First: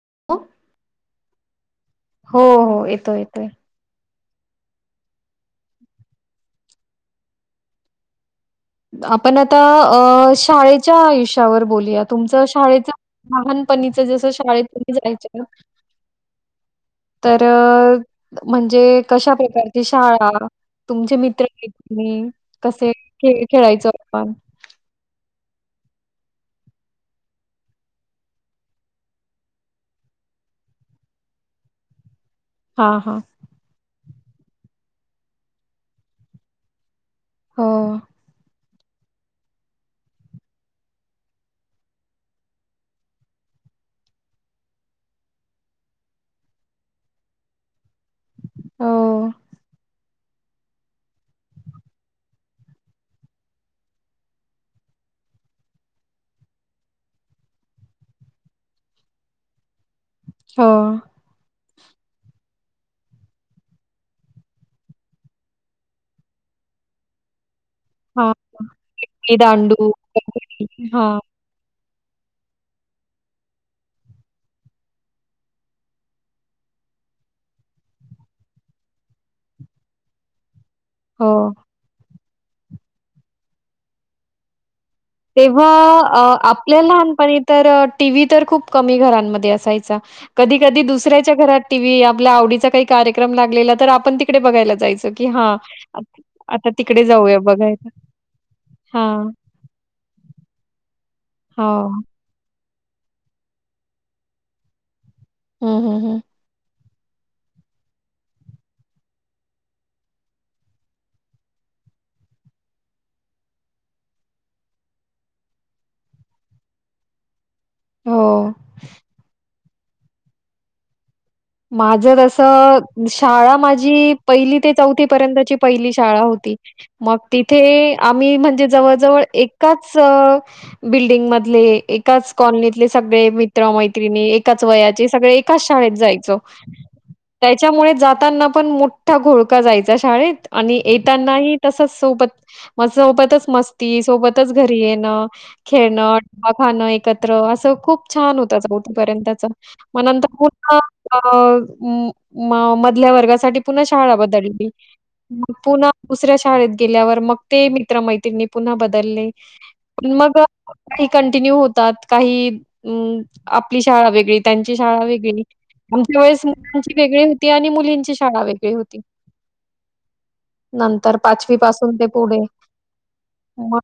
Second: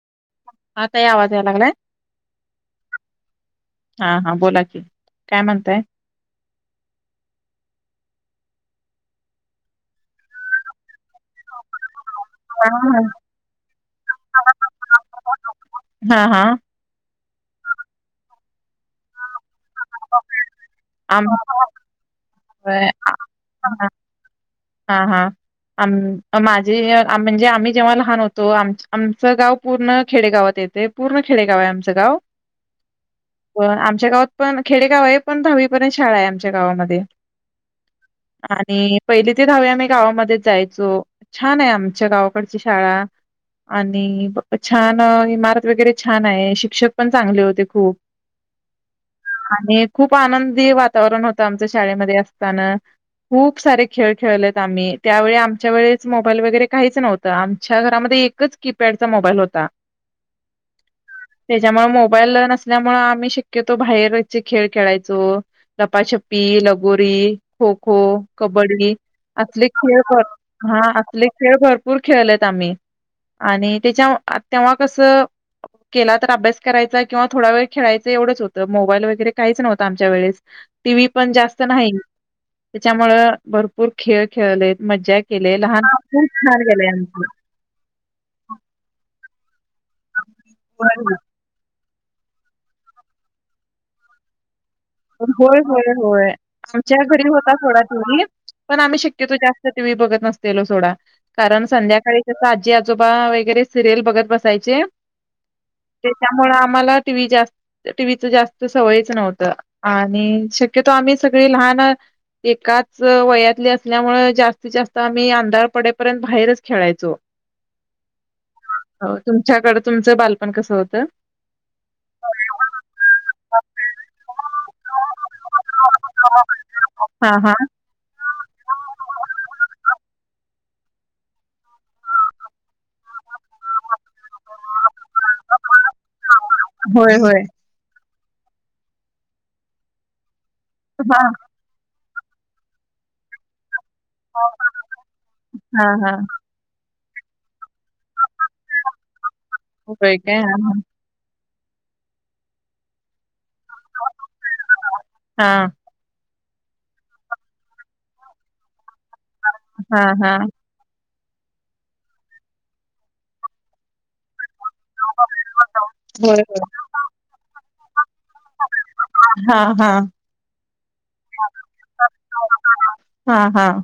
[inaudible] ताई आवाज यायला लागलाय. हो हो येतोय येतोय. हा हा बोलाकी काय म्हणताय? आपण आता अ शाळेच्या आयुष्यावर बोलूयात. तुमचं शाळेच लहानपणीच जस शाळेत तुम्ही जायच्या ह हा तर म्हणजे कशा प्रकार शाळा, तुमचे आम मित्र, मैत्रिणी, कसे खेळ खेळायचो आपण हा हा आम -माझे म्हणजे आम्ही जेव्हा लहान होतो आम आमचं गाव पूर्ण खेडेगावात येत ते पूर्ण खेडेगाव आहे आमचं गाव हां, हां. पण आमच्या गावात पण खेडेगाव आहे पण दहावीपर्यंत शाळा आहे आमच्या गावामध्ये. हो. आणि पहिली ते दहावी आम्ही गावामध्येच जायचो छान आहे आमच्या गावाकडची शाळा आणि छान इमारत वगैरे छान आहे शिक्षक पण चांगले होते खूप हो. आणि खूप आनंदी वातावरण होतं आमच्या शाळेमध्ये असताना खूप सारे खेळ खेळलेत आम्ही त्यावेळी आमच्या वेळेच मोबाईल वगैरे काहीच नव्हतं आमच्या घरामध्ये ते एकच कीपॅडचा मोबाईल होता. ह त्याच्यामुळे मोबाईल नसल्यामुळे आम्ही शक्यत तो बाहेर खेळ खेळायचो लपाछपी, लगोरी खो खो, हां, कबड्डी ते असले दांडू, खेळ भर हा कबड्डी. हां, असले खेळ भरपूर भरपूर खेळलेत आम्ही आणि त्याच्या तेव्हा कस केला तर अभ्यास करायचा किंवा थोडा वेळ खेळायचं एवढंच होतं. तर मोबाईल वगैरे काहीच नव्हतं आमच्या वेळेस टी व्ही पण हो. जास्त नाही. त्याच्यामुळ भरपूर खेळ खेळले. तेव्हा आपल्या आमचं. लहानपणी तर टीव्ही तर खूप कमी घरांमध्ये असायचा. कधी कधी दुसऱ्याच्या घरात टीव्ही आपल्या आवडीचा काही कार्यक्रम लागलेला तर आपण तिकडे बघायला. जायचो, की हां, होय होय आत होय आता आमच्या तिकडे घरी जाऊया होता थोडा बघायला. टीव्ही पण आम्ही हां, शक्यतो जास्त टीव्ही बघत नसतेलो सोडा कारण हो. संध्याकाळी जस आजी आजोबा वगेरे सिरलअल बघत बसायचे हं, हं, हं. त्यामुळे आम्हाला टीव्ही जास्त टीव्हीच जास्त सवयच नव्हत. आणि शक्यतो आम्ही सगळी लहान एकाच वयातली असल्यामुळे जास्तीत जास्त आम्ही अंधारपडेपर्यंत बाहेरच खेळायचो. हो. हो तुमच्याकड तुमचं बालपण कसं होतं. माझ तस शाळा माझी पहिली ते चौथी पर्यंतची पहिली शाळा होती मग हा हा तिथे आम्ही म्हणजे जवळ जवळ एकाच अ बिल्डिंग मधले एकाच कॉलनीतले सगळे मित्र मैत्रिणी एकाच वयाचे सगळे एकाच शाळेत जा होय होय त्याच्यामुळे जाताना पण मोठा घोळका जायचा शाळेत आणि हा येतानाही तसच सोबत म सोबतच मस्त ती सोबतच घरी येणं हा हा खेळणं डबा खाणं एकत्र असं खूप छान होताच कथपर्यंतच मग होय काय नंतर मग म-म मधल्या वर्गासाठी पुन्हा शाळा बदलली हा पुन्हा दुसऱ्या शाळेत शाळेत गेल्यावर मग ते मित्र मैतिणी पुन्हा बदलले हा हा मग कंटिन्यू होतात काही हम्म आपली शाळा वेगळी त्यांची शाळा वेगळी आमच्या होय वेळेस होय. मुलांची वेगळी होती आणि मुलींची शाळा वेगळी होती हा हा नंतर पाचवी पासून ते पुढे हा हा म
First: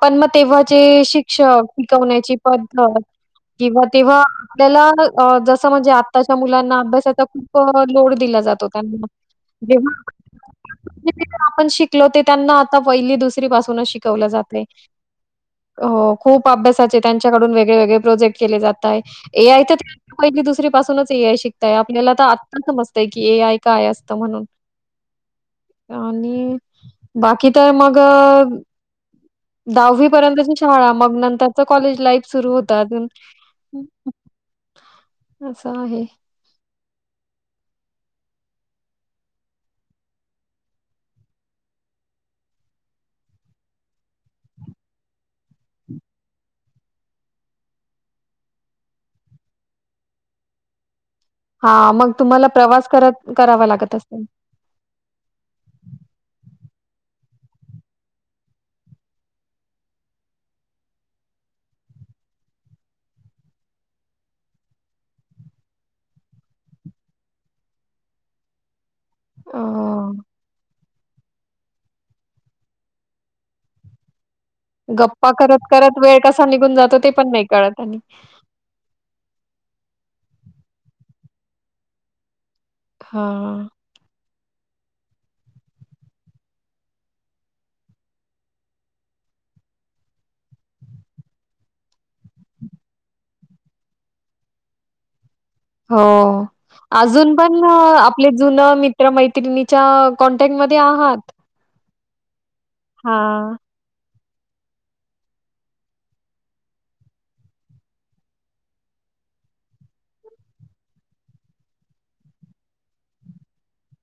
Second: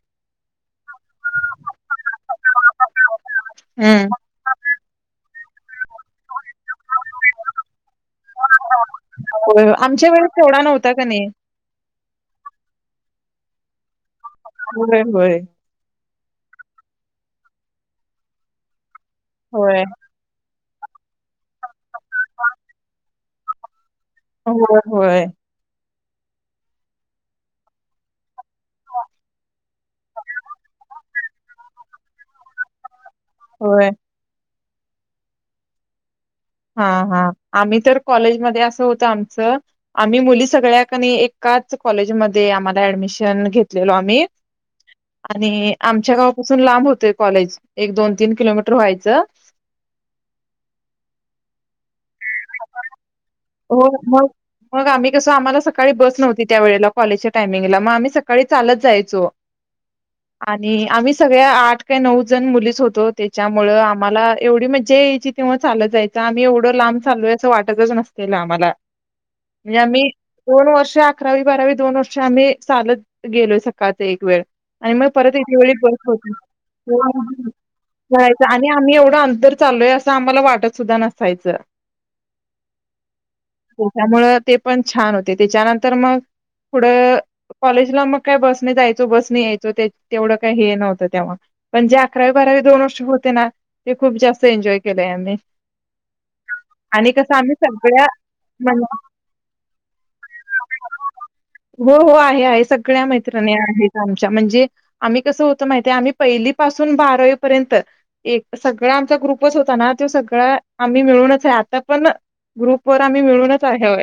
पण म ते शिक्षक शिकवण्याची पद्धत किंवा हम्म तेव्हा आपल्याला अ जस मजे आत्ताच्या मुलां अभ्यासाचा खूप लोड दिला जातो त्यांना होय जेव आमच्या वेळेस केवढा नव्हता का नाही आपण शिकलो ते त्यांना आता पहिली दुस पासूनच शिकवल जातंय होय होय अ खूप अभ्यासाचे त्यांच्याकडून वेगळे वेगळे प्रोजेक्ट केले जाताय एय ते होय पहिली दुसरी पाूनच ए आय शिकताय आपल्याला तर आत्ता समजतय की ए आय काय अस होय होय आणि बाकी तर मग अ [unintelligible] दहावी पर्यंतची शाळा मग नंतरच कॉलेज लाईफ सुरू होतात होय असं आहे हा हा आम्ही तर कॉलेजमध्ये असं होत आमच आम्ही मुली सगळ्याकनई एका एकाच कॉलेज मधे आम्हाला ऍडमिशन घेतलेलो आम्ही आणि आमच्या गावापासून लांब होतय कॉलेज एक दोन तीन किलोमीटर व्हायचं [unintelligible] हा मग तुम्हाला प्रवास करत करावा हो लागत असेल. मग मग आम्ही कस आम्हाला सकाळी बस नव्हती त्या वेळेला कॉलेजच्या टायमिंगला म आम्ही सकाळी चालत जायचो आणि आम्ही सगळ्या आठ का नऊ जण मुलीच होतो त्याच्यामुंळ आम्हाला एवढी मज्जा यायची तेव्हा चालं जायंच आम्ही एवढं लांब चाललोय आस वाटतच नसतील आम्हाला अ, मजे आम्ही दोन वर्षात अकरावी बारावी दोन वर्षे आम्ही चालत गेलोय सकाळच एक वेळ आणि मग गप्पा परत एके वेळी बस करत-करत वेळ होती कसा निघून जातो ते पण नाही कळत आणि जायच आणि आम्ही एवढं अंतर चालोय अस आम्हाला वाटत सुद्धा नसायचं हां, त्याच्यामुळ ते पण छान होते त्याच्यानंतर मग पुढं कॉलेजला मग काय बसने जायचो बसने यायचो ते तेवढं काही हे नव्हतं तेव्हा पण जे अकरावी बारावी दोन वर्ष होते ना ते खूप जास्त एन्जॉय केले यांनी हो अजून पण आपले जुन सगळ्या मित्र मैत्रिणीच्या कॉनटॅक्ट मधे आहात हो हो आहे आहे सगळ्या मैत्रिणी हां, आहेत आमच्या म्हणजे आम्ही कस होत माहिते आम्ही पहिली पाासून बारावी पर्यंत एक सगळा आमचा ग्रुपच होता ना त्यो सगळ आम्ही मिळूनच आता पण ग्रुप वर आम्ही मिळूनच आहे होय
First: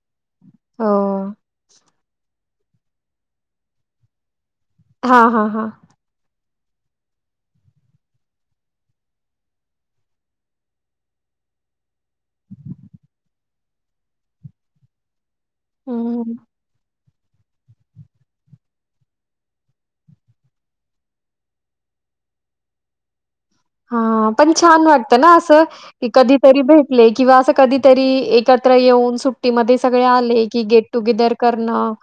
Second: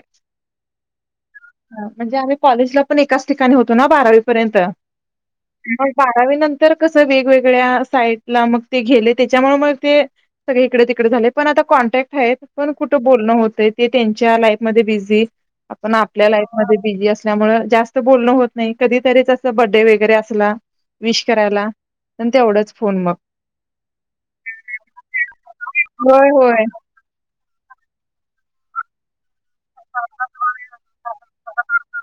हो म्हणजे आम्ही कॉलेजला पण एकाच ठिकाणी होतो ना बारावीपर्यंत हां, हां, हां. मग बारावी नंतर तर कसं वेगवेगळ्या साईटला मग ते गेले त्याच्यामुळे मग ते सगळे इकडे तिकडे झाले पण आता कॉन्टॅक्ट पण कुठं बोलणं होतंय ते त्यांच्या लाईफ मध्ये बिझी आपण आपल्या हं. लाईफ मध्ये बिझी अस मुळे जास्त बोलणं होत नाही कधीतरी अस बडडे वगैरे असला विश करायला प ते एवढंच फोन मग हा पण छान वाटतं ना असं क होय कधीतरी होय. भेटले किंवा असं कधीतरी एकत्र येऊन सुट ी म सगळे आले की गेट टुगेदर करणं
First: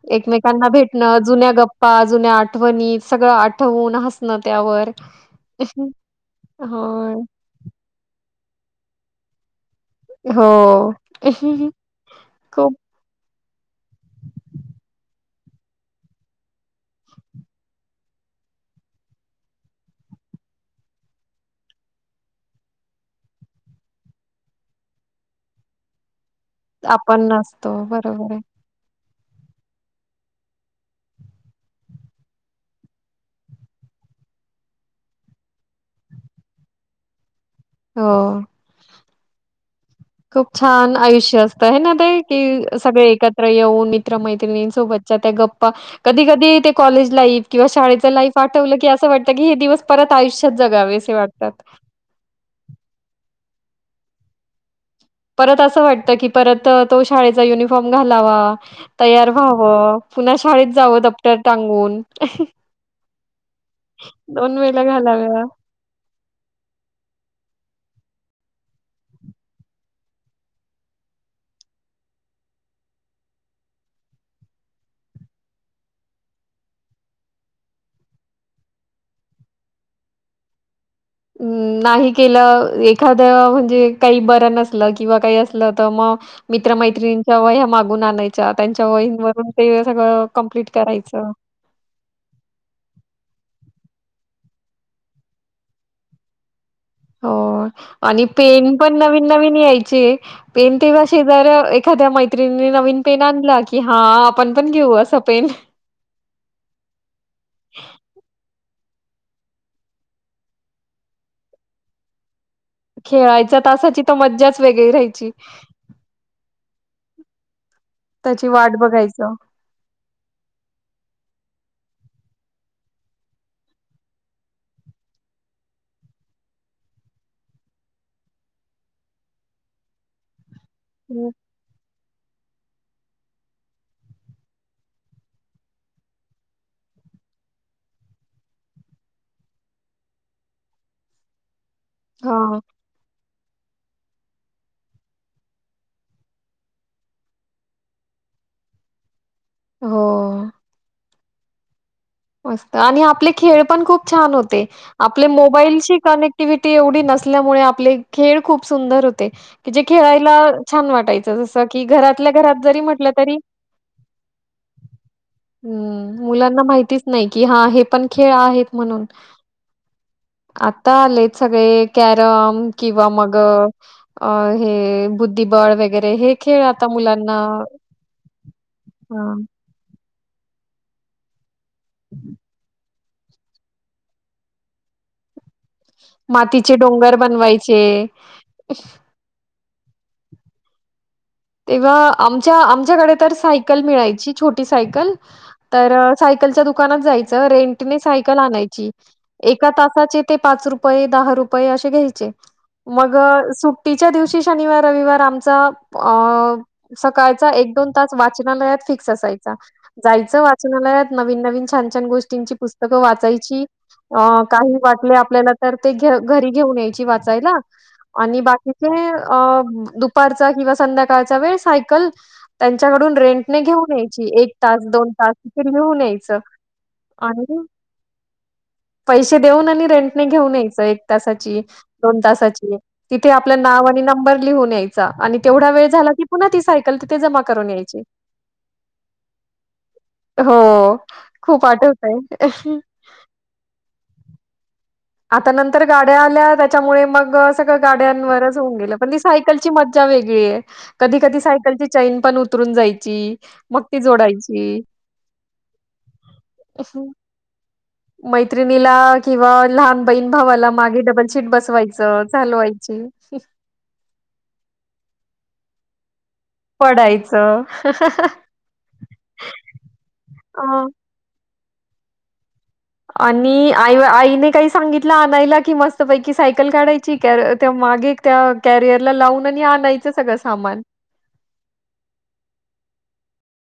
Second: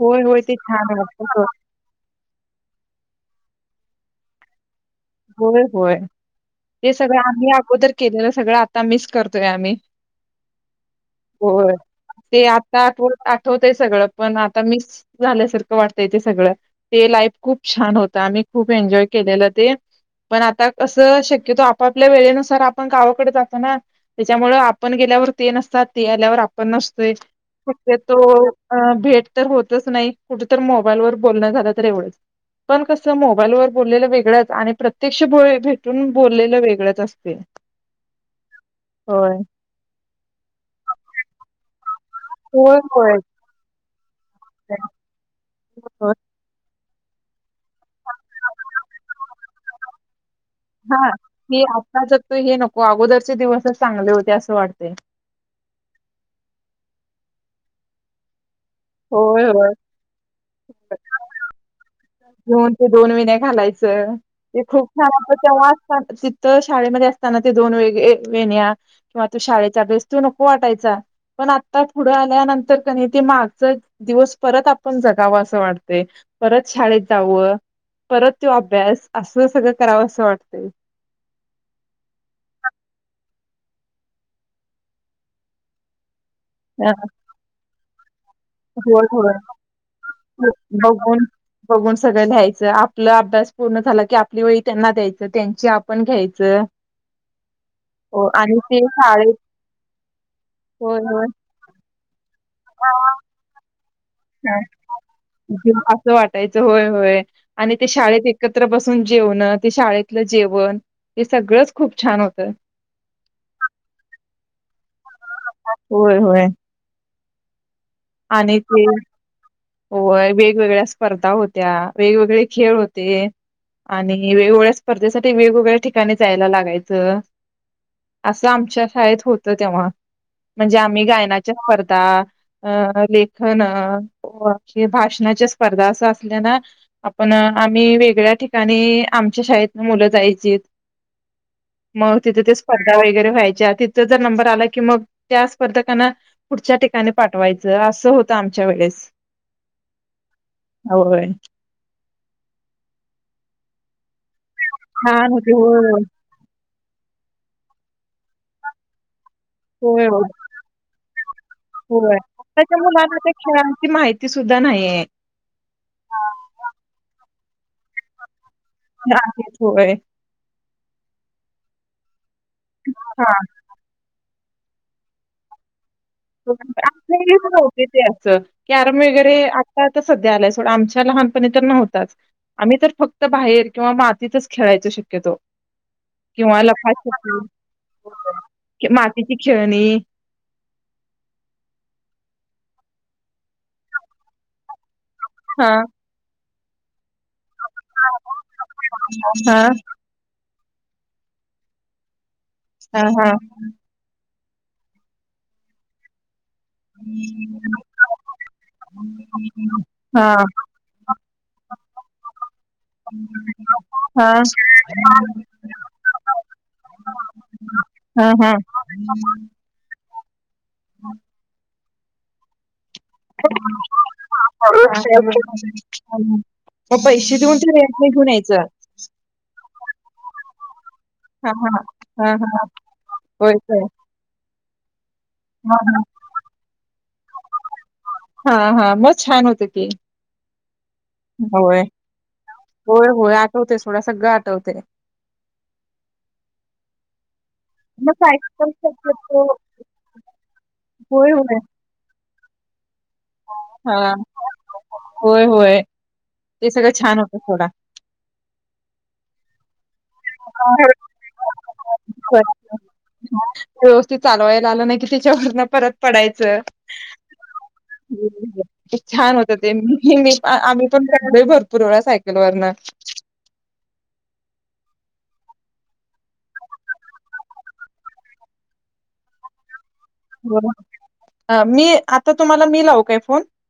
होय होय ते एकमेकांना छान भेटणं वाटतं जुन्या गप्पा जुन्या आठ आठवणीत सगळं आठवून हसणं त्यावर होय होय हे होय. सगळं आम्ही अगोदर केलेलं सगळं आता मिस करतोय आम्ही हो. हो ते खूप आता को आठवतय सगळं पण आता मिस झाल्यासारखं वाटतय ते सगळं ते लाईफ खूप छान होत आम्ही खूप एन्जॉय केलेलं ते पण आता असं शक्यतो आपापल्या वेळेनुसार आपण गावाकडे जातो ना त्याच्यामुळ आपण ण गेल्यावर ते नसतात ते आल्यावर आपण नसतोय आपण असतो. शक्य तो बरोबर आहे. भेट तर होतच नाही कुठ तर मोबाईल वर बोलणं झालं तर एवढंच पण कसं मोबाईल वर बोललेलं वेगळंच आणि प्रत्यक्ष भेटून बोललेलं वेगळंच असते हो हो खूप छान आयुष्य असतं आहे ना ते कि होय सगळे होय. एकत्र येऊन म्र मैत्रिणीं सोबतच्या त्या गप्पा कधी कधी ते कॉलेज लाईफ किंवा शाळेच लाईफ आठवलं की असं वातं क हे दिवसत आयुष्य हा हे आताच त हे नको अगोदरचे दिवसच चांगले होते असं वाटते परत असं वाटतं की परत तो शाळेचा युनिफॉर्म घालावा तयार होय, होय. व्हावं पुन्हा शाळेत जावं डप्टर टांगून घेऊन ते विण्या वेला खूप छान घालाव्या. तेव्हा अस तिथ शाळेमध्ये असताना ते दोन वेगळे वेण्या किंवा तू शाळेच्या बेस तू नको वाटायचा पण आत्ता पुढं आल्यानंतर क ते माग दिवस परत आपण जगावा असं वाटते परत शाळेत जावं परत तो अभ्यास असं सगळं करावं असं वाटते अं, नाही केलं एखादं म्हणजे काही बरं नसलं किंवा काही असलं तर मग हां. मित्रमैत्रीिणीच्या व ह्या मागून आणायच्या त्यांच्या होय, होय. वहींवरून ते सगळं कं्प्लीट बघून करायचं बघून सगळं लिहायचं आपला अभ्यास पूर्ण झाला की आपली वही त्यांना द्यायचं त्यांची आपण घ्यायचं हो आणि पेन ते पण नवीन शाळेत नवीन यायचे पेन होय तेव्हा होय शेजार एखाद्या मैत्रिणी नवीन पेन आणला की हां, आपण ह पण घेऊ असं पेन. असं वाटायचं होय होय आणि ते शाळेत एकत्र बस ून जेवण ते शाळेतलं जेवण हे सगळंच खूप छान होतं खेळायचा तासाची तर मजच वेगळी राहायची होय होय त्याची आणि वाट ते बघायचं. वेगवेगळ्या स्पर्धा होत्या त्या वेगवेगळे खेळ होते आणि वेगवेगळ्या स्पर्धेसाठी वेगवेगळ्या ठिकाणी जायला लागायचं असं आमच्या शाळेत होतं तेव्हा म्हणजे आम्ही हं. गायनाच्या स्पर्धा अ लेखन भाषणाच्या स्पर्धा असं असल्या ना आपण आम्ही वेगळ्या ठिकाणी आमच्या शाळेतन मुलं जायची [inaudible] मग तिथे ते हां. स्पर्धा वगैरे व्हायची त्या तिथं जर नंबर आला की मग त्या स्पर्धकाना पुढच्या ठिकाणी पाठवायचं असं होतं आमच्या वेळेस हो होय त आणि आपले खेळ पण खूप छान होते आपले छान होते होय मोबाईलची कनेक्टिव्हटी ते एवढी नसल्यामुळे आपले खेळ खूप सुंदर हो क जे होय खेळायला छान वाटायचं जस की होय घरातल्या घरात आताच्या जरी म्हटलं मुलांना त्या तरी खेळांची माहिती सुद्धा नाहीये हम्म मुलांना माहितीच नाही की हा हे पण खेळ आहेत नाकीचोय ता आलेत सगळे कॅरम किंवा हा मग अ हे बुद्धिबळ वेग होते ते असं कॅरम वगैरे ह आता तर सध्या आलाय सोडं आमच्या लहानपणी तर नव्हताच आम्ही तर फक्त बाहेर किंवा म आातीतच खेळायच शक्यतो किंवा मातीचे लफा डोंगर बनवायचे. मातीची खेळणी तेव्हा आमच्या आमच्याकडे तर सायकल मिळायची छोटी सायकल हा तर सायकलच्या दुकानात जायच ें हा साय आणा ए हा त हा [unintelligible] शनिवार रविवार आमचा अ सकाळचा एक दोन तास वाचनालयात फिक्स असायच हा जायचं वाचनालयात नवीन नवीन छान छान गोष्टींची पुस्तकं वाचायची अ हा काही वाटले आपल्याला तर ते घ घरी घेऊन यायची वाचायला हा आणि हा बाकीचे द कध वय त्याच्याकडून रेंट नाही घेऊन यायची एक तास दोन तास त घेऊन यायचं मग पैसे देऊन आणि ते रेंटने घेऊन यायचं पैसे देऊन आणि रेंटने घेऊन येच त तथ हां, हां. हां, हां. ल होय तेवढा काय? हां, वेळ हां. झाला की पुन्हा ती सायकल तिथे जमा करून यायची हा हा मग छान होत तेी हो खूप होय आठवतंय. होय होय आठवते थोडं सगळं आठवते आता नंतर गाड्या आल्या त्याच्यामुळे मग सगळं मग गाड्यांवरच सायकल होऊन गेलं पण ती शक्यतो सायकलची मज्जा वेग की होय, होय. कीयण मग त हां. जोडायची होय, होय. ते सगळं छान होतं सोडा. मैत्रिणीला किंवा लहान बहीण भावाला मागे डबलशीट बसवायचं चालवायची च्या व परत पडायचं ते छान होत तेहमी आम्ही अ पण त्या घडे भरतो पुरवळ्या सायकल वरन आणि आई आईने काही सांगितलं आणयला कि मस्त पैकी सायकल काढायची माग त्या कॅरियर लावून आणि आण ब मी आता तुम्हाला मी लावू काय फोन